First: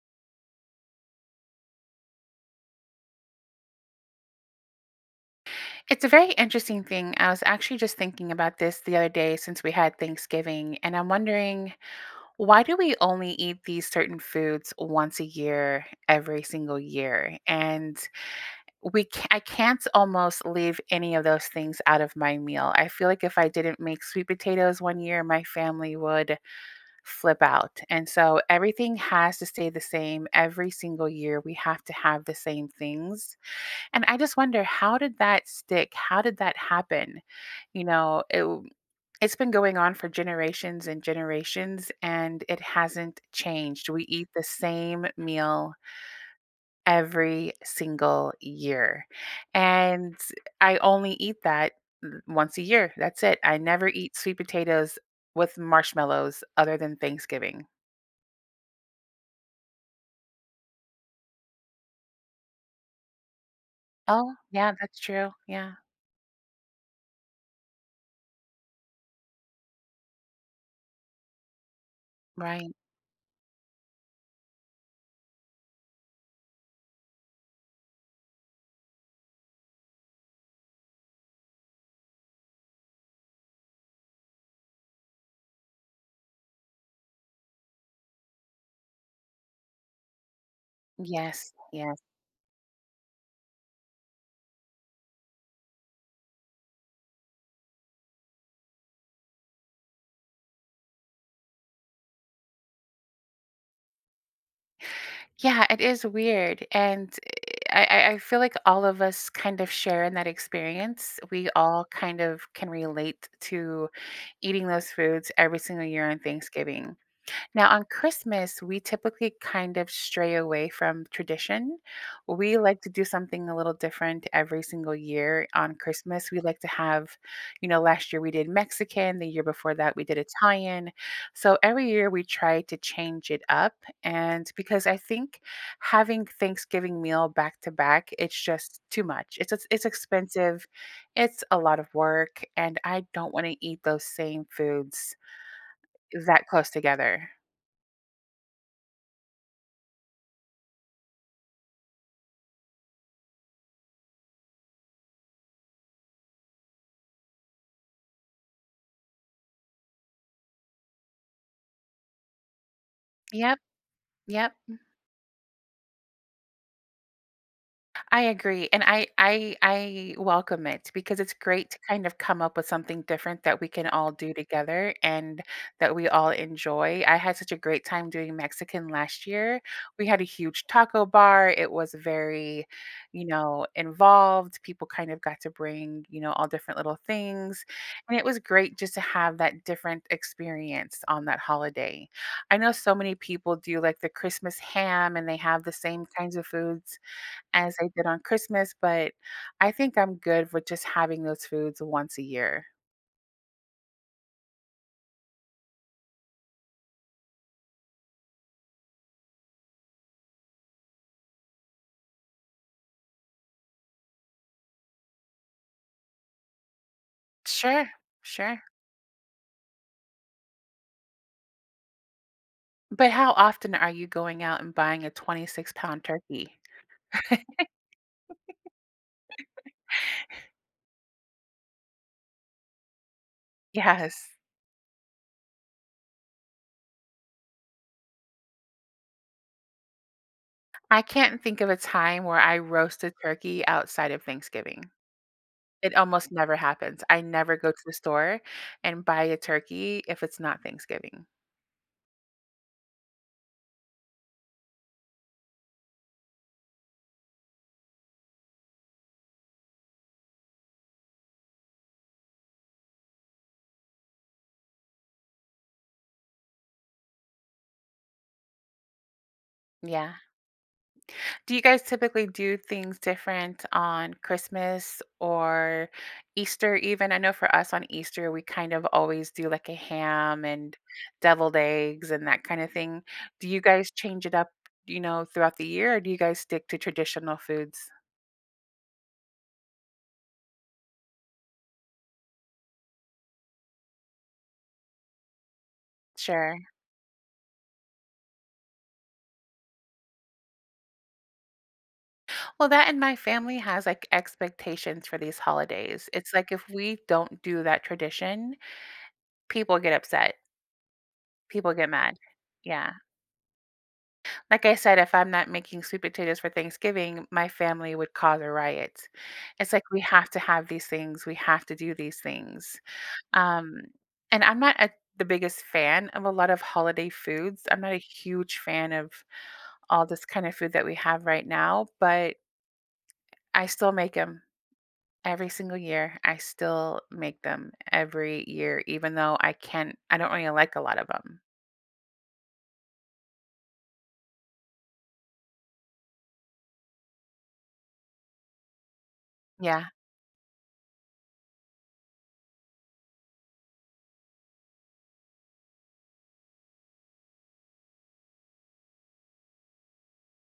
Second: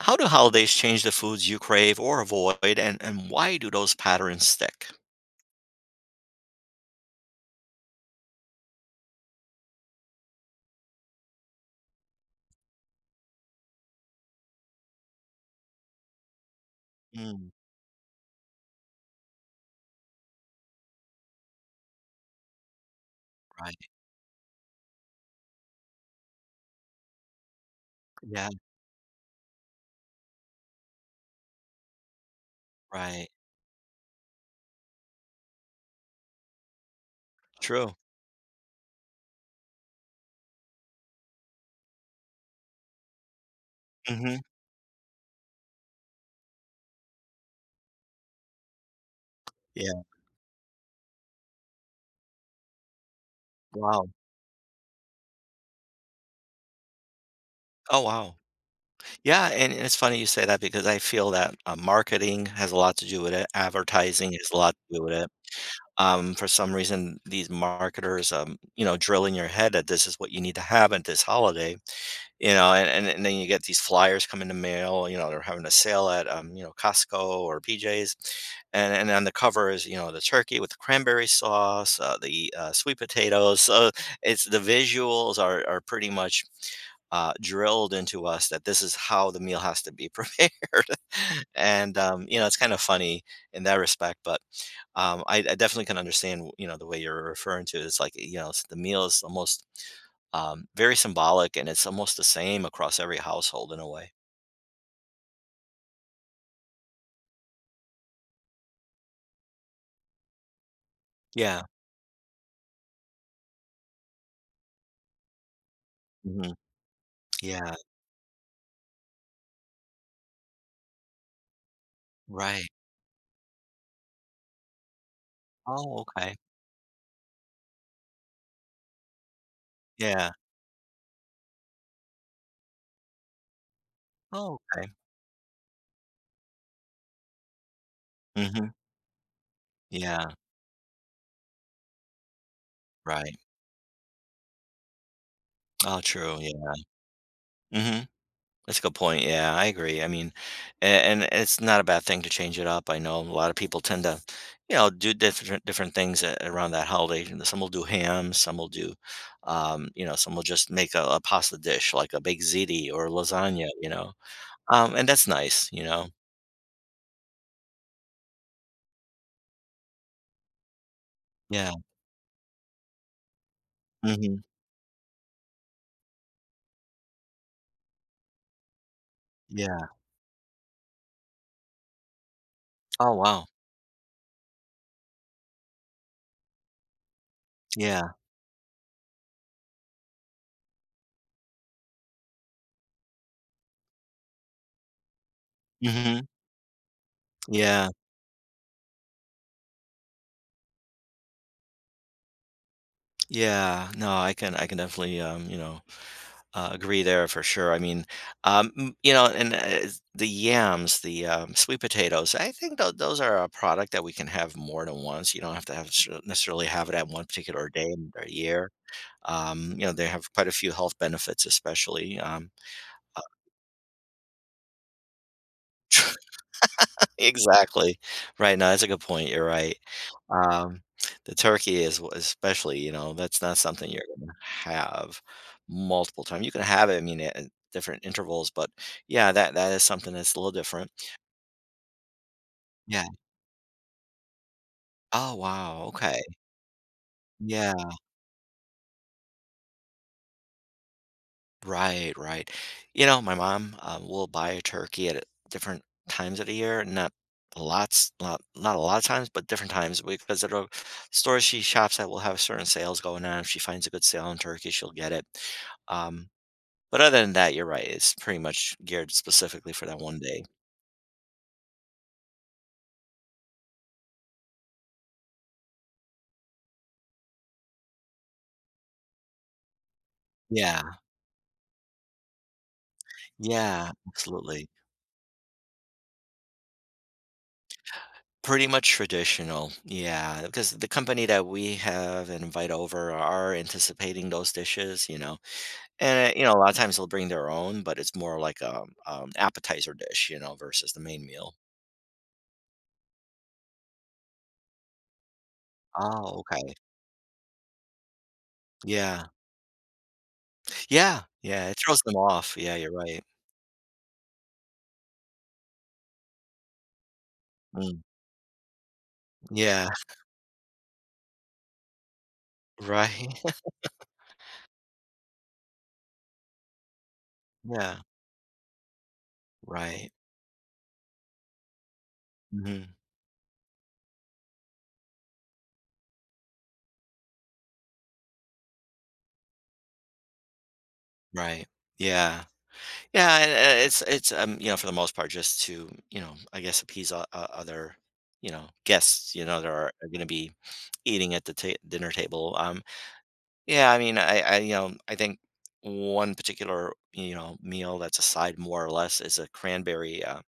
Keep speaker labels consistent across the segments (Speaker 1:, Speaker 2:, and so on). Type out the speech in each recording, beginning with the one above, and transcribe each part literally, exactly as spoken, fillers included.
Speaker 1: How do holidays change the foods you crave or avoid, and and why do those patterns stick?
Speaker 2: It's a very interesting thing. I was actually just thinking about this the other day since we had Thanksgiving, and I'm wondering why do we only eat these certain foods once a year, every single year?
Speaker 1: Mm.
Speaker 2: And we ca I can't almost leave any of those things out of my meal. I feel like if I didn't
Speaker 1: Right.
Speaker 2: make sweet potatoes one year, my family would flip out, and so,
Speaker 1: Yeah.
Speaker 2: everything has to stay the same. Every single year, we have to have the same
Speaker 1: Right.
Speaker 2: things, and I just wonder, how did that stick? How did that happen? You
Speaker 1: True.
Speaker 2: know, it w it's been going on for generations and generations, and it hasn't changed. We eat the
Speaker 1: Mhm.
Speaker 2: same meal every single year,
Speaker 1: Yeah.
Speaker 2: and, eh I only eat that th once a year, that's it. I never
Speaker 1: Wow.
Speaker 2: eat sweet potatoes with marshmallows other than Thanksgiving.
Speaker 1: Oh, wow. Yeah, and and it's funny you say that because I feel that, uh, marketing has a lot to do with it. Advertising
Speaker 2: Oh,
Speaker 1: has a
Speaker 2: yeah,
Speaker 1: lot to
Speaker 2: that's
Speaker 1: do with it.
Speaker 2: true. Yeah.
Speaker 1: Um, for some reason, these marketers, um, you know, drill in your head that this is what you need to have at this holiday, ya know?
Speaker 2: Right.
Speaker 1: And and and then you get these flyers come in the mail, you know, they're having a sale at, um, you know, Costco or PJ's, and and then the cover is, you know, the turkey with the cranberry sauce, uh, the, uh, sweet potatoes. So it's the visuals are are pretty much, uh, drilled into us that this is how the meal has to be prepared,
Speaker 2: Yes,
Speaker 1: and,
Speaker 2: yes.
Speaker 1: um, you know, it's kinda funny in that respect, but, um, I I definitely can understand w you know, the way you're referring to. It's like, you know, the meal is almost, um, very symbolic, and it's almost the same across every household in a way.
Speaker 2: Yeah, it is weird. And i I I feel like all of us kind of share in that experience. We
Speaker 1: Yeah.
Speaker 2: all kind of can relate to eating those foods every single year on
Speaker 1: Mhm.
Speaker 2: Thanksgiving. Now,
Speaker 1: Yeah.
Speaker 2: on Christmas, we typically kind of stray away from tradition. We
Speaker 1: Right.
Speaker 2: like to do something a little different every single year on
Speaker 1: Oh,
Speaker 2: Christmas.
Speaker 1: okay.
Speaker 2: We like to have you know, last year we did Mexican, the year before that, we did
Speaker 1: Yeah.
Speaker 2: Italian. So, every year we try to change it up. And
Speaker 1: Oh,
Speaker 2: because
Speaker 1: okay.
Speaker 2: I think having Thanksgiving meal back-to-back, it's
Speaker 1: Mhm.
Speaker 2: just too much. It's eh it's
Speaker 1: Yeah.
Speaker 2: expensive. It's a lot of work, and I don't
Speaker 1: Right.
Speaker 2: wanna eat those same foods
Speaker 1: All true.
Speaker 2: that close
Speaker 1: Yeah.
Speaker 2: together.
Speaker 1: Mhm. That's a good point, yeah, I agree. I mean a and it's not a bad thing to change it up. I know a lotta people tend to, you know, do differen different things eh around the holiday. And then some will do ham, some will do, um you know, some will just make a a pasta dish like a baked ziti or
Speaker 2: Yep.
Speaker 1: lasagna, you know?
Speaker 2: Yep. Mm.
Speaker 1: Um, and that's nice, you know?
Speaker 2: I agree, and I I I welcome it, because it's great
Speaker 1: Yeah.
Speaker 2: to kind of come up with something different that we can all do
Speaker 1: Mhm.
Speaker 2: together, and that we all enjoy. I had such a great time doing Mexican last year.
Speaker 1: Yeah.
Speaker 2: We had a huge taco bar, it was very,
Speaker 1: Oh,
Speaker 2: you
Speaker 1: wow.
Speaker 2: know, involved, people, kind of, got to bring, you know, all different little things,
Speaker 1: Yeah.
Speaker 2: and it was great just to have that different experience, on that holiday. I know so many people do, like, the Christmas ham, and they have the same
Speaker 1: Mhm.
Speaker 2: kinds of foods as
Speaker 1: Yeah.
Speaker 2: they did on Christmas, but I think I'm good with just having those foods once a year.
Speaker 1: Yeah. No, I can I can definitely, um, you know, uh, agree there for sure. I mean, uh, m you know, and it is the yams, the, um, sweet potatoes, I think that those are a product that we can have more than once. You don't have to have a shu necessarily have it at one particular day
Speaker 2: Sure.
Speaker 1: in the
Speaker 2: Sure.
Speaker 1: year. Um, you know, they have quite a few health benefits, especially, um,
Speaker 2: But
Speaker 1: uh
Speaker 2: how often are you going out and buying a twenty-six-pound turkey?
Speaker 1: Exactly. Right, no, that's a good point, you're right. Um, the turkey is w especially, you know, that's not something you're gonna
Speaker 2: Yes.
Speaker 1: have multiple times. You can have it, I mean, at different intervals, but, yeah, that that is something that's a little different.
Speaker 2: I can't think of a time where I
Speaker 1: Yeah.
Speaker 2: roasted turkey outside of Thanksgiving.
Speaker 1: Ah, wow,
Speaker 2: It
Speaker 1: okay.
Speaker 2: almost never happens; I never go
Speaker 1: Yeah.
Speaker 2: to the store and buy a turkey if it's not Thanksgiving.
Speaker 1: Right, right. You know, my mom, uh, will buy a turkey at different times of the year, not lots not not a lot of times, but different times. We've visited a store she shops at will have certain sales going on, if she finds a good sale on turkey, she'll get it. Um, but other than that, you're right. It's pretty much geared specifically for that
Speaker 2: Yeah.
Speaker 1: one day.
Speaker 2: Do you guys typically do things different on Christmas or Easter even? I know for us on Easter, we kind of always do, like, a ham and
Speaker 1: Yeah.
Speaker 2: deviled eggs and that kind of thing. Do you
Speaker 1: Yeah.
Speaker 2: guys change it up,
Speaker 1: Absolutely.
Speaker 2: you know, throughout the year, or do you guys stick to traditional foods?
Speaker 1: Pretty much traditional. Yeah, 'cause the company that we have and invite over are anticipating those dishes, you know? And, eh, you know, a
Speaker 2: Sure.
Speaker 1: lot of times, they'll bring their own, but it's more like a, um um, appetizer dish, you know, versus the main meal.
Speaker 2: Well, that and my family has, like, expectations for these holidays. It's
Speaker 1: Oh,
Speaker 2: like if
Speaker 1: okay.
Speaker 2: we don't do that tradition,
Speaker 1: Yeah.
Speaker 2: people get upset.
Speaker 1: Yeah, yeah.
Speaker 2: People
Speaker 1: It
Speaker 2: get
Speaker 1: throws them
Speaker 2: mad.
Speaker 1: off. Yeah, you're
Speaker 2: Yeah.
Speaker 1: right.
Speaker 2: Like I said, if I'm not making sweet potatoes for Thanksgiving, my family
Speaker 1: Mm.
Speaker 2: would cause a riot. It's like
Speaker 1: Yeah.
Speaker 2: we have to have these things. We have to do these things.
Speaker 1: Right.
Speaker 2: Um, and I'm not, e the biggest fan of a lot of holiday foods. I'm not a
Speaker 1: Yeah.
Speaker 2: huge fan of all
Speaker 1: Right.
Speaker 2: this kind of food that we have right now, but
Speaker 1: Mhm.
Speaker 2: I still make 'em every single year. I still make them every year, even though I can't I don't really like a lot of 'em.
Speaker 1: Right. Yeah. Yeah, and and it's it's, um, you know, for the most part just to, you know, I guess, appease o o other, you know, guests, you know, that are
Speaker 2: Yeah.
Speaker 1: are gonna be eating at the ta dinner table. Um, yeah. I mean, I I, um, I think one particular, you know, meal that's a side more or less is a cranberry, uh,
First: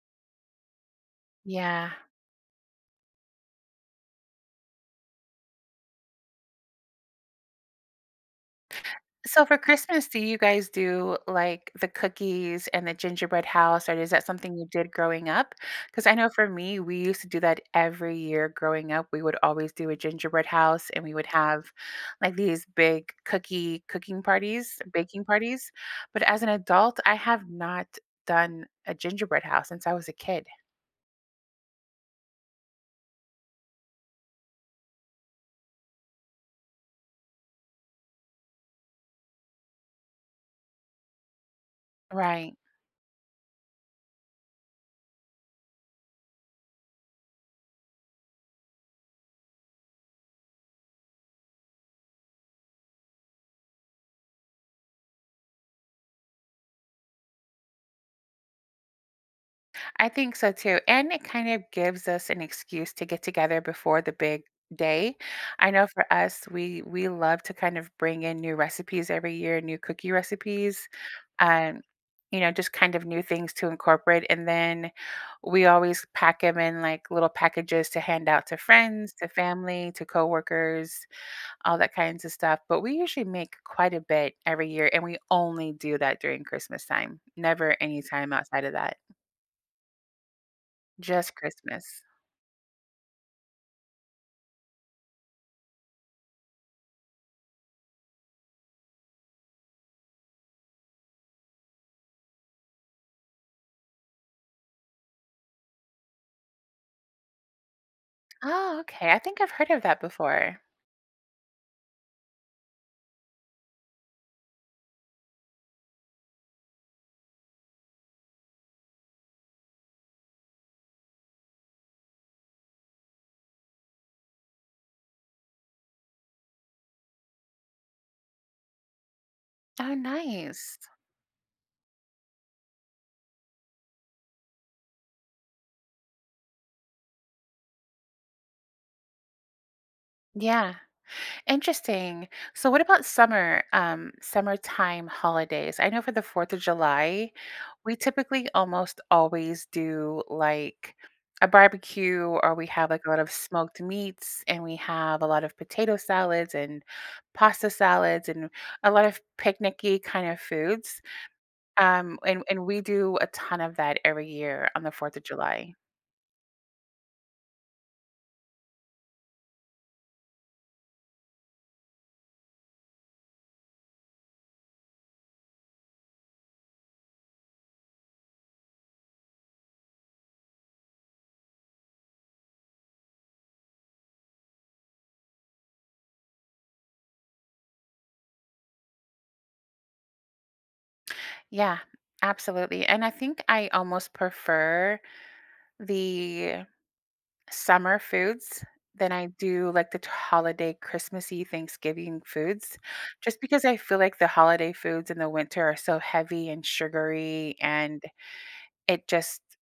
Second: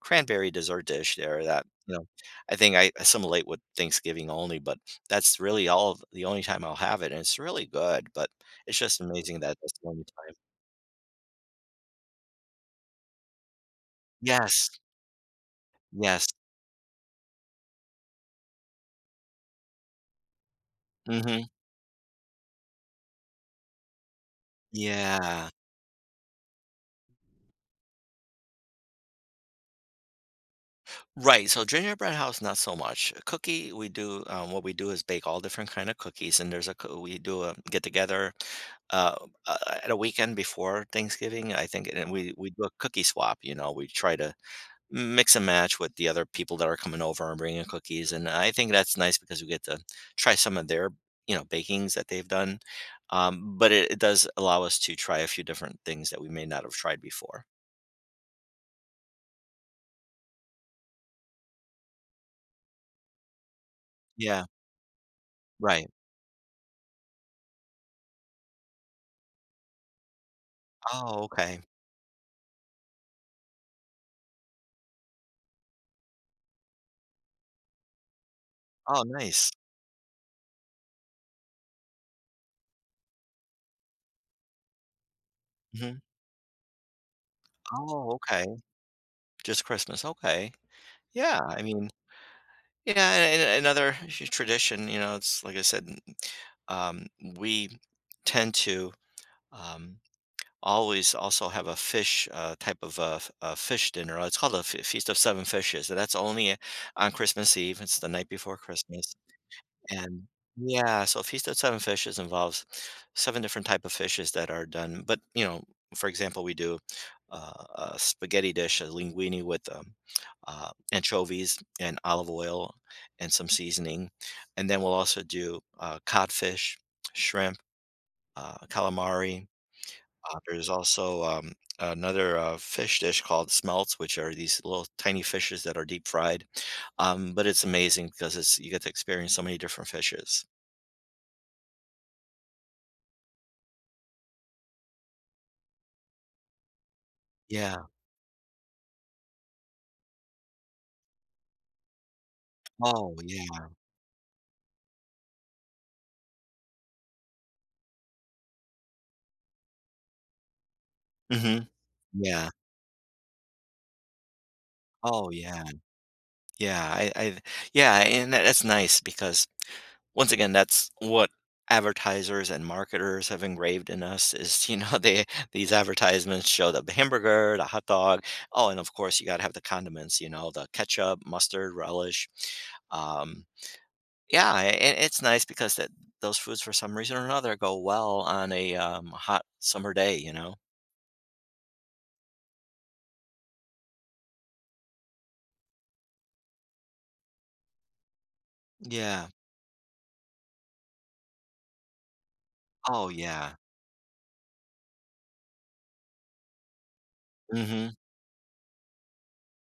Speaker 1: cranberry dessert dish there that,
Speaker 2: Yeah.
Speaker 1: you know, I think I assimilate with Thanksgiving only, but that's really all the only time I'll have it. And it's really good, but it's just amazing
Speaker 2: So,
Speaker 1: that
Speaker 2: for
Speaker 1: that's the only
Speaker 2: Christmas, do
Speaker 1: time
Speaker 2: you guys do, like, the cookies and the gingerbread house, or is that something you
Speaker 1: Yes.
Speaker 2: did growing up? 'Cause I
Speaker 1: Yes.
Speaker 2: know for me, we used to do that every year growing up. We would always do a gingerbread house, and we would
Speaker 1: Mhm.
Speaker 2: have, like, these big cookie cooking parties, baking
Speaker 1: Yeah.
Speaker 2: parties. But as an adult, I have not done a gingerbread house since I was a kid.
Speaker 1: Right so, gingerbread house, not so much. Cookie, we do uh, what we do is bake all different kinda cookies, and there's a c uh, we do a get-together, uh, uh, at a weekend before Thanksgiving, I think, and we we
Speaker 2: Right.
Speaker 1: do a cookie swap, you know? We try to m mix and match with the other people that are coming over and bringing cookies, and I think that's nice 'cause we get to try some of their, you know, bakings that they've done. Um, but it it does allow us to try a few different things that we may not have tried before.
Speaker 2: I think so too, and it kind of gives us an excuse to get together before the
Speaker 1: Yeah.
Speaker 2: big day. I know
Speaker 1: Right.
Speaker 2: for us, we we love to kind of bring in new recipes every year, new cookie recipes,
Speaker 1: Oh, okay.
Speaker 2: uh, you know, just kind of new things to incorporate, and then we always pack 'em in, like, little packages to hand out to
Speaker 1: Oh,
Speaker 2: friends, to
Speaker 1: nice.
Speaker 2: family, to coworkers, all that kinds of stuff, but we usually make quite a bit every year, and we only do
Speaker 1: Mhm.
Speaker 2: that during Christmastime. Never any
Speaker 1: Oh,
Speaker 2: time
Speaker 1: okay.
Speaker 2: outside of that.
Speaker 1: Just Christmas okay.
Speaker 2: Just
Speaker 1: Yeah, I mean
Speaker 2: Christmas.
Speaker 1: yeah, a a another tr tradition, you know, it's like I said, m m um, we tend to, um, always also have a fish, uh, type of, uh, a a f fish dinner it's called a F Feast of Seven Fishes, so, that's only on Christmas Eve, it's the night before
Speaker 2: Oh, okay.
Speaker 1: Christmas,
Speaker 2: I think I've heard of that
Speaker 1: and
Speaker 2: before.
Speaker 1: Yeah, so, Feast of Seven Fishes involves seven different type of fishes that are done but, you know, for example, we do a a spaghetti dish, a linguine with, um, uh, anchovies and olive oil and some seasoning, and then we'll also do, uh, codfish, shrimp, uh, calamari.
Speaker 2: Oh,
Speaker 1: Uh, there's
Speaker 2: nice.
Speaker 1: also, um, another, uh, fish dish called smelt, which are these little tiny fishes that are deep-fried, um, but it's amazing 'cause it's you get to experience so many different fishes.
Speaker 2: Yeah. Interesting. So, what about summer, um, summertime holidays? I know for the Fourth of July,
Speaker 1: Yeah.
Speaker 2: we typically almost always do, like, a barbecue or we have, like, a
Speaker 1: Oh,
Speaker 2: lot of
Speaker 1: yeah.
Speaker 2: smoked meats, and we have a lot of potato salads and pasta salads and a lot of picnicky kinda foods.
Speaker 1: Mhm.
Speaker 2: Um, and
Speaker 1: Yeah.
Speaker 2: and we do a ton of that every year on the Fourth of
Speaker 1: Oh, yeah.
Speaker 2: July.
Speaker 1: Yeah, I I yeah, and that that's nice because, once again, that's what advertisers and marketers have engraved in us is, you know, they these advertisements show that the hamburger, the hotdog, oh, and, of course, you gotta have the condiments, you know, the ketchup, mustard, relish. Um, yeah, and i it's nice because that those foods for some reason or another go well on a, um, hot summer day, you know?
Speaker 2: Yeah. Absolutely, and I think I almost prefer the summer foods than I
Speaker 1: Yeah.
Speaker 2: do, like, the t holiday, Christmassy, Thanksgiving foods
Speaker 1: Oh,
Speaker 2: just
Speaker 1: yeah.
Speaker 2: because I feel like the holiday foods in the winter are so heavy and sugary,
Speaker 1: Mhm.
Speaker 2: and it just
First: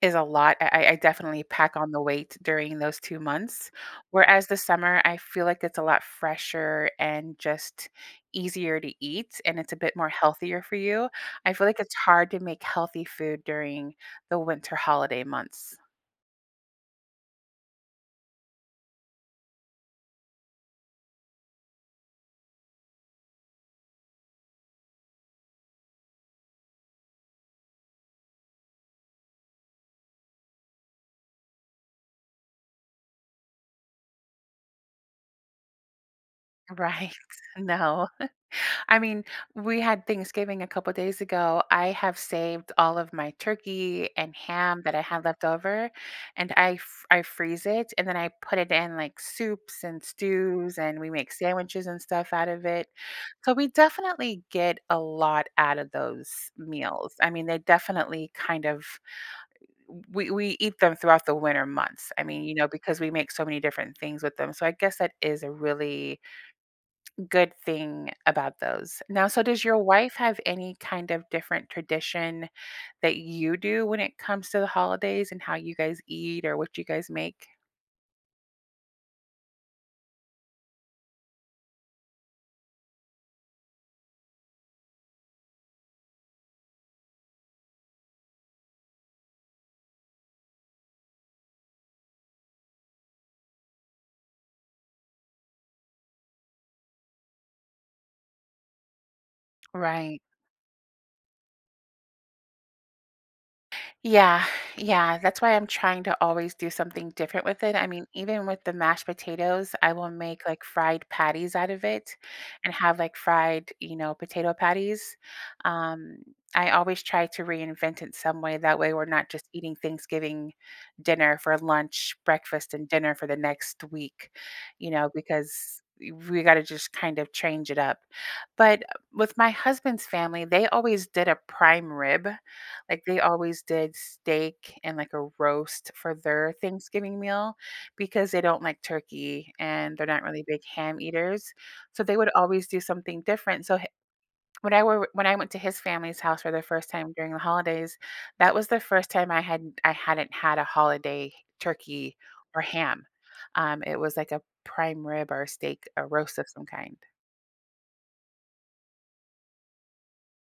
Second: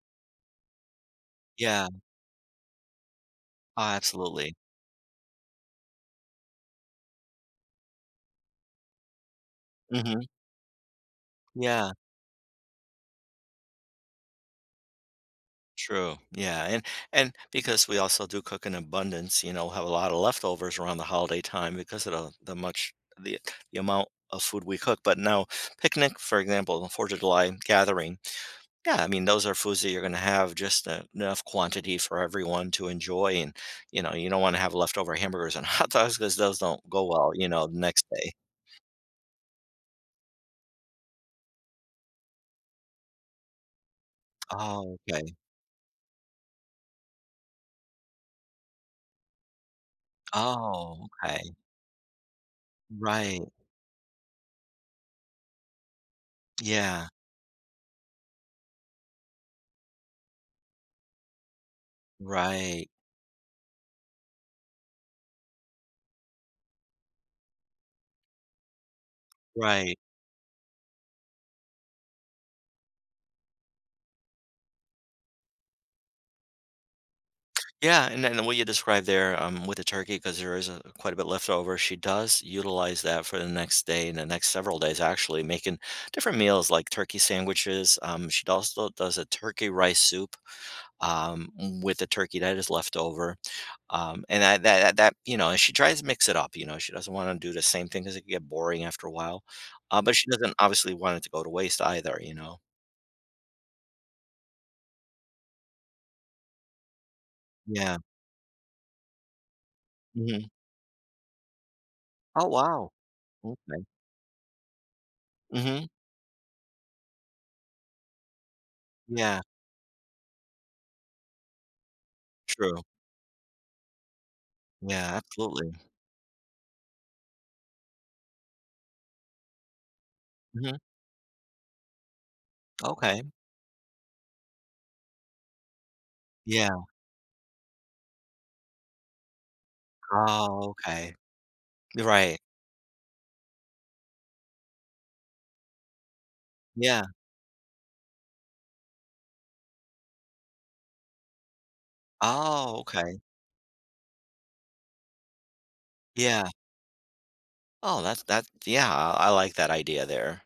Speaker 2: is a lot, I I definitely pack
Speaker 1: Yeah.
Speaker 2: on the weight during those two months.
Speaker 1: Oh,
Speaker 2: Whereas
Speaker 1: absolutely.
Speaker 2: the summer, I feel like it's a lot fresher and just easier to eat, and it's a bit more
Speaker 1: Mhm.
Speaker 2: healthier for you. I feel like
Speaker 1: Yeah.
Speaker 2: it's hard to make healthy food during the winter holiday months.
Speaker 1: True. Yeah, and and because we also do cook in abundance, you know, have a lot of leftovers around the holiday time because of th the much the the amount of food we cook. But now, picnic, for example, the fourth of July gathering, yeah, I mean, those are foods that you're gonna have just enough quantity for everyone to enjoy and, you know, you don't wanna have leftover hamburgers and hot dogs because those don't go
Speaker 2: Right.
Speaker 1: well, you know, the next
Speaker 2: No.
Speaker 1: day.
Speaker 2: I mean, we had Thanksgiving a couple days ago. I have saved all of my turkey and ham that
Speaker 1: Oh,
Speaker 2: I had
Speaker 1: okay.
Speaker 2: left over, and I fr I freeze it and then I put it in, like, soups and stews, and
Speaker 1: Oh,
Speaker 2: we make
Speaker 1: okay.
Speaker 2: sandwiches and stuff out of it.
Speaker 1: Right.
Speaker 2: So we definitely get a lot out of those
Speaker 1: Yeah.
Speaker 2: meals. I mean, they definitely kind of w we eat them throughout the winter months. I mean, you know,
Speaker 1: Right.
Speaker 2: because we make so many different things with them. So I guess that is a really good thing about those. Now, so, does your
Speaker 1: Right.
Speaker 2: wife have any kind of different tradition that you do when it comes to the holidays and how you guys eat or what you guys make?
Speaker 1: Yeah, and then what you described there, um, with the turkey- 'cause there is, uh, quite a bit leftover- she does utilize that for the next day and the next several days, actually, making different meals like turkey sandwiches, um, she also does a turkey rice soup, um, with the turkey that is leftover. Um, and that th that that you know, she tries to mix it up, you know, she doesn't wanna do the same thing 'cause it can get boring after a while. Uh, but
Speaker 2: Right.
Speaker 1: she doesn't obviously want it to go to waste either, you know?
Speaker 2: Yeah, yeah, that's why I'm trying to always do something different with it. I
Speaker 1: Yeah.
Speaker 2: mean, even with the mashed potatoes, I will make,
Speaker 1: Mhm.
Speaker 2: like, fried patties out of it
Speaker 1: Oh,
Speaker 2: and
Speaker 1: wow.
Speaker 2: have, like, fried,
Speaker 1: Okay.
Speaker 2: you know, potato patties.
Speaker 1: Mhm.
Speaker 2: Um, I always try to reinvent it some way, that way we're not
Speaker 1: Yeah.
Speaker 2: just eating Thanksgiving dinner for lunch, breakfast,
Speaker 1: True.
Speaker 2: and dinner for the next week, you know,
Speaker 1: Yeah, absolutely.
Speaker 2: because, e we gotta just kind of change it up, but with my husband's family, they
Speaker 1: Mhm.
Speaker 2: always did a prime rib. Like, they
Speaker 1: Okay.
Speaker 2: always did steak and, like, a roast for their
Speaker 1: Yeah.
Speaker 2: Thanksgiving meal because they don't like turkey, and they're not really big
Speaker 1: Oh,
Speaker 2: ham
Speaker 1: okay.
Speaker 2: eaters, so they would
Speaker 1: Right.
Speaker 2: always do something different, so h when I were when I went to his family's house for the first
Speaker 1: Yeah.
Speaker 2: time during the holidays, that was the first time I hadn't I hadn't had a holiday turkey or
Speaker 1: Oh,
Speaker 2: ham.
Speaker 1: okay.
Speaker 2: Um, it was like a prime rib or a steak, a roast of
Speaker 1: Yeah.
Speaker 2: some kind.
Speaker 1: Oh, that's that's yeah, I like that idea there.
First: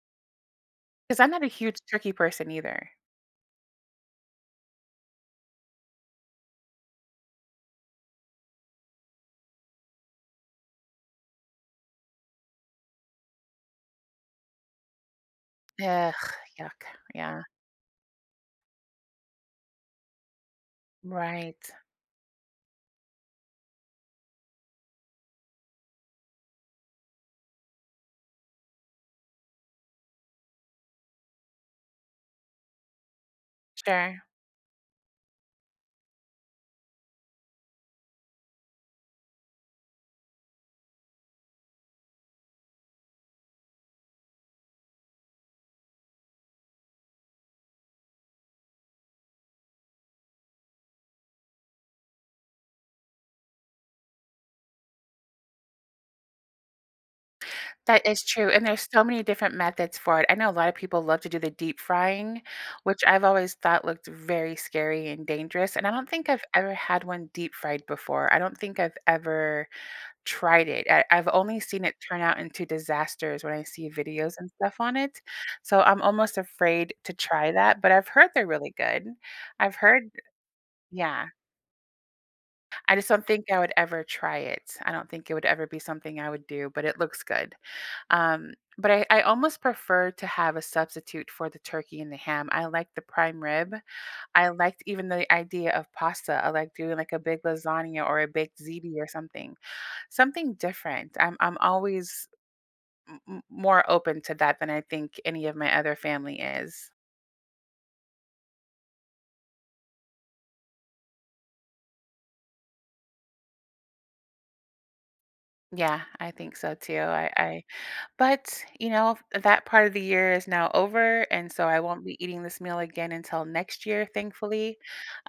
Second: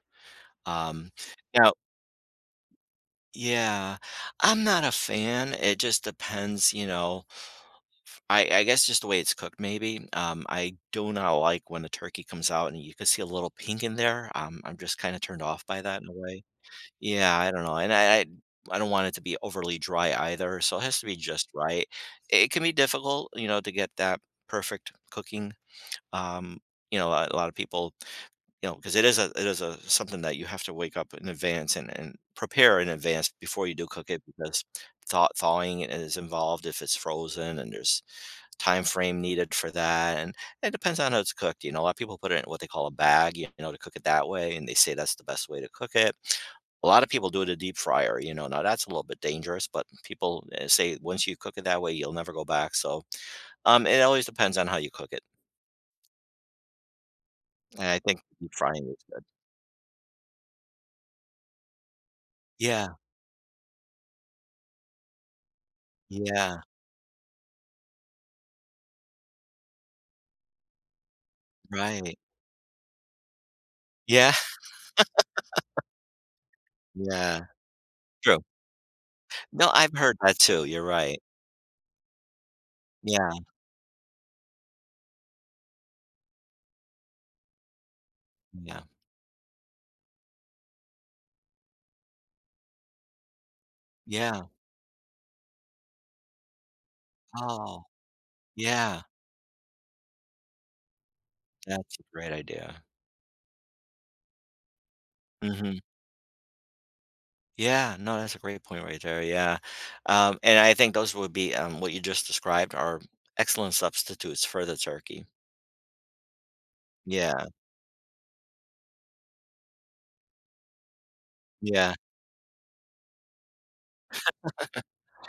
Speaker 1: Um,
Speaker 2: 'Cause I'm not a
Speaker 1: now
Speaker 2: huge turkey person either.
Speaker 1: Yeah, I'm not a fan. It just depends, you know, f I I guess just the way it's cooked maybe. Um, I do not like when the turkey comes out and you could see a little pink in there. Um, I'm just kinda turned off by that in a
Speaker 2: Ugh,
Speaker 1: way.
Speaker 2: yuck.
Speaker 1: Yeah,
Speaker 2: Yeah.
Speaker 1: I don't know, and I I I don't want it to be overly dry either, so it has to be just
Speaker 2: Right.
Speaker 1: right. It can be difficult, you know, to get that perfect cooking. Um, you know, uh, a lot of people you know, 'cause it is a it is a something that you have to wake up in advance and and prepare in advance before you do cook it
Speaker 2: Sure.
Speaker 1: because thaw thawing is involved if it's frozen and there's time frame needed for that, and it depends on how it's cooked, you know? Uh, people put it in what they call a bag, y you know, they cook it that way, and they say that's the best way to cook it. A lot of people do it in a deep fryer, you know? Now that's a little bit dangerous, but people, eh, say once you cook it that way, you'll never go back, so, um, it always depends on how you cook it. And I
Speaker 2: That
Speaker 1: think
Speaker 2: is true
Speaker 1: deep
Speaker 2: and
Speaker 1: frying
Speaker 2: there's so
Speaker 1: is good.
Speaker 2: many different methods for it. I know a lot of people love to do the deep frying,
Speaker 1: Yeah.
Speaker 2: which I've always thought looked very scary and dangerous, and I don't think I've
Speaker 1: Yeah.
Speaker 2: ever had one deep-fried before, I don't think I've ever tried it. I I've only seen it
Speaker 1: Right.
Speaker 2: turn out into disasters when I see
Speaker 1: Yeah.
Speaker 2: videos and stuff on it. So I'm almost afraid to
Speaker 1: Yeah.
Speaker 2: try that, but I've heard
Speaker 1: True.
Speaker 2: they're really good.
Speaker 1: No,
Speaker 2: I've
Speaker 1: I've
Speaker 2: heard
Speaker 1: heard that too, you're right.
Speaker 2: Yeah. I just don't
Speaker 1: Yeah.
Speaker 2: think I would ever try it. I don't think it would ever be something I would do, but it looks good, um,
Speaker 1: Yeah.
Speaker 2: but I I almost prefer to have a substitute for the turkey and the ham, I like the prime rib.
Speaker 1: Yeah.
Speaker 2: I liked even the idea of pasta. I like doing, like, a big
Speaker 1: Oh.
Speaker 2: lasagna or a baked ziti
Speaker 1: Yeah.
Speaker 2: or something. Something different. I'm I'm
Speaker 1: That's a
Speaker 2: always
Speaker 1: great idea.
Speaker 2: m m more open to that than I think any of my
Speaker 1: Mhm.
Speaker 2: other family is.
Speaker 1: Yeah. No, that's a great point right there, yeah. Um, and I think those would be, um, what you just described are excellent substitutes for the turkey.
Speaker 2: Yeah, I think so too. I
Speaker 1: Yeah.
Speaker 2: I but, you know, that part of the year is now over, and so I
Speaker 1: Yeah.
Speaker 2: won't be eating this meal again until next year, thankfully.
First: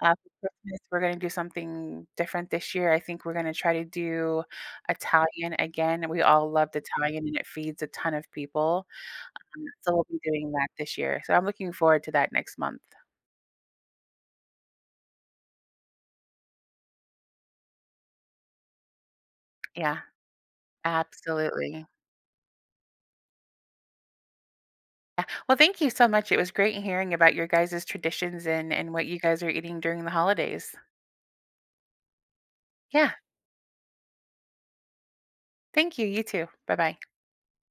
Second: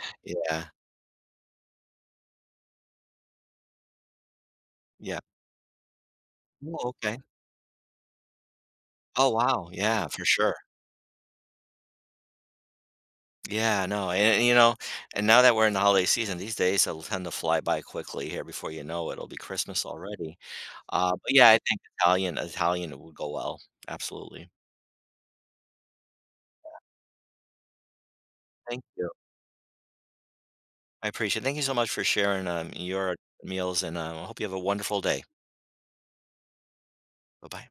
Speaker 2: Um, for
Speaker 1: Yeah.
Speaker 2: Christmas, we're gonna do something different this year. I think we're gonna try to do
Speaker 1: Yeah.
Speaker 2: Italian again. We all loved
Speaker 1: Oh, okay.
Speaker 2: Italian, and it feeds a ton of people.
Speaker 1: Oh,
Speaker 2: Um,
Speaker 1: wow.
Speaker 2: so we'll
Speaker 1: Yeah,
Speaker 2: be
Speaker 1: for
Speaker 2: doing
Speaker 1: sure.
Speaker 2: that this year. So I'm looking forward to that next month.
Speaker 1: Yeah, no, and and you know and now that we're in the holiday season, these days all tend to fly by quickly. Here before you know it'll be Christmas
Speaker 2: Yeah.
Speaker 1: already. Uh, but, yeah, I think
Speaker 2: Absolutely.
Speaker 1: Italian Italian would go well, absolutely.
Speaker 2: Yeah. Well, thank you so much, it was great hearing about your guys' traditions and
Speaker 1: Thank
Speaker 2: and what
Speaker 1: you.
Speaker 2: you guys are eating during the holidays.
Speaker 1: I appreciate it. Thank you so much for sharing, um,
Speaker 2: Yeah.
Speaker 1: your meals, and, um, I hope you have a wonderful day.
Speaker 2: Thank you, you too. Bye-bye.
Speaker 1: Buh-bye.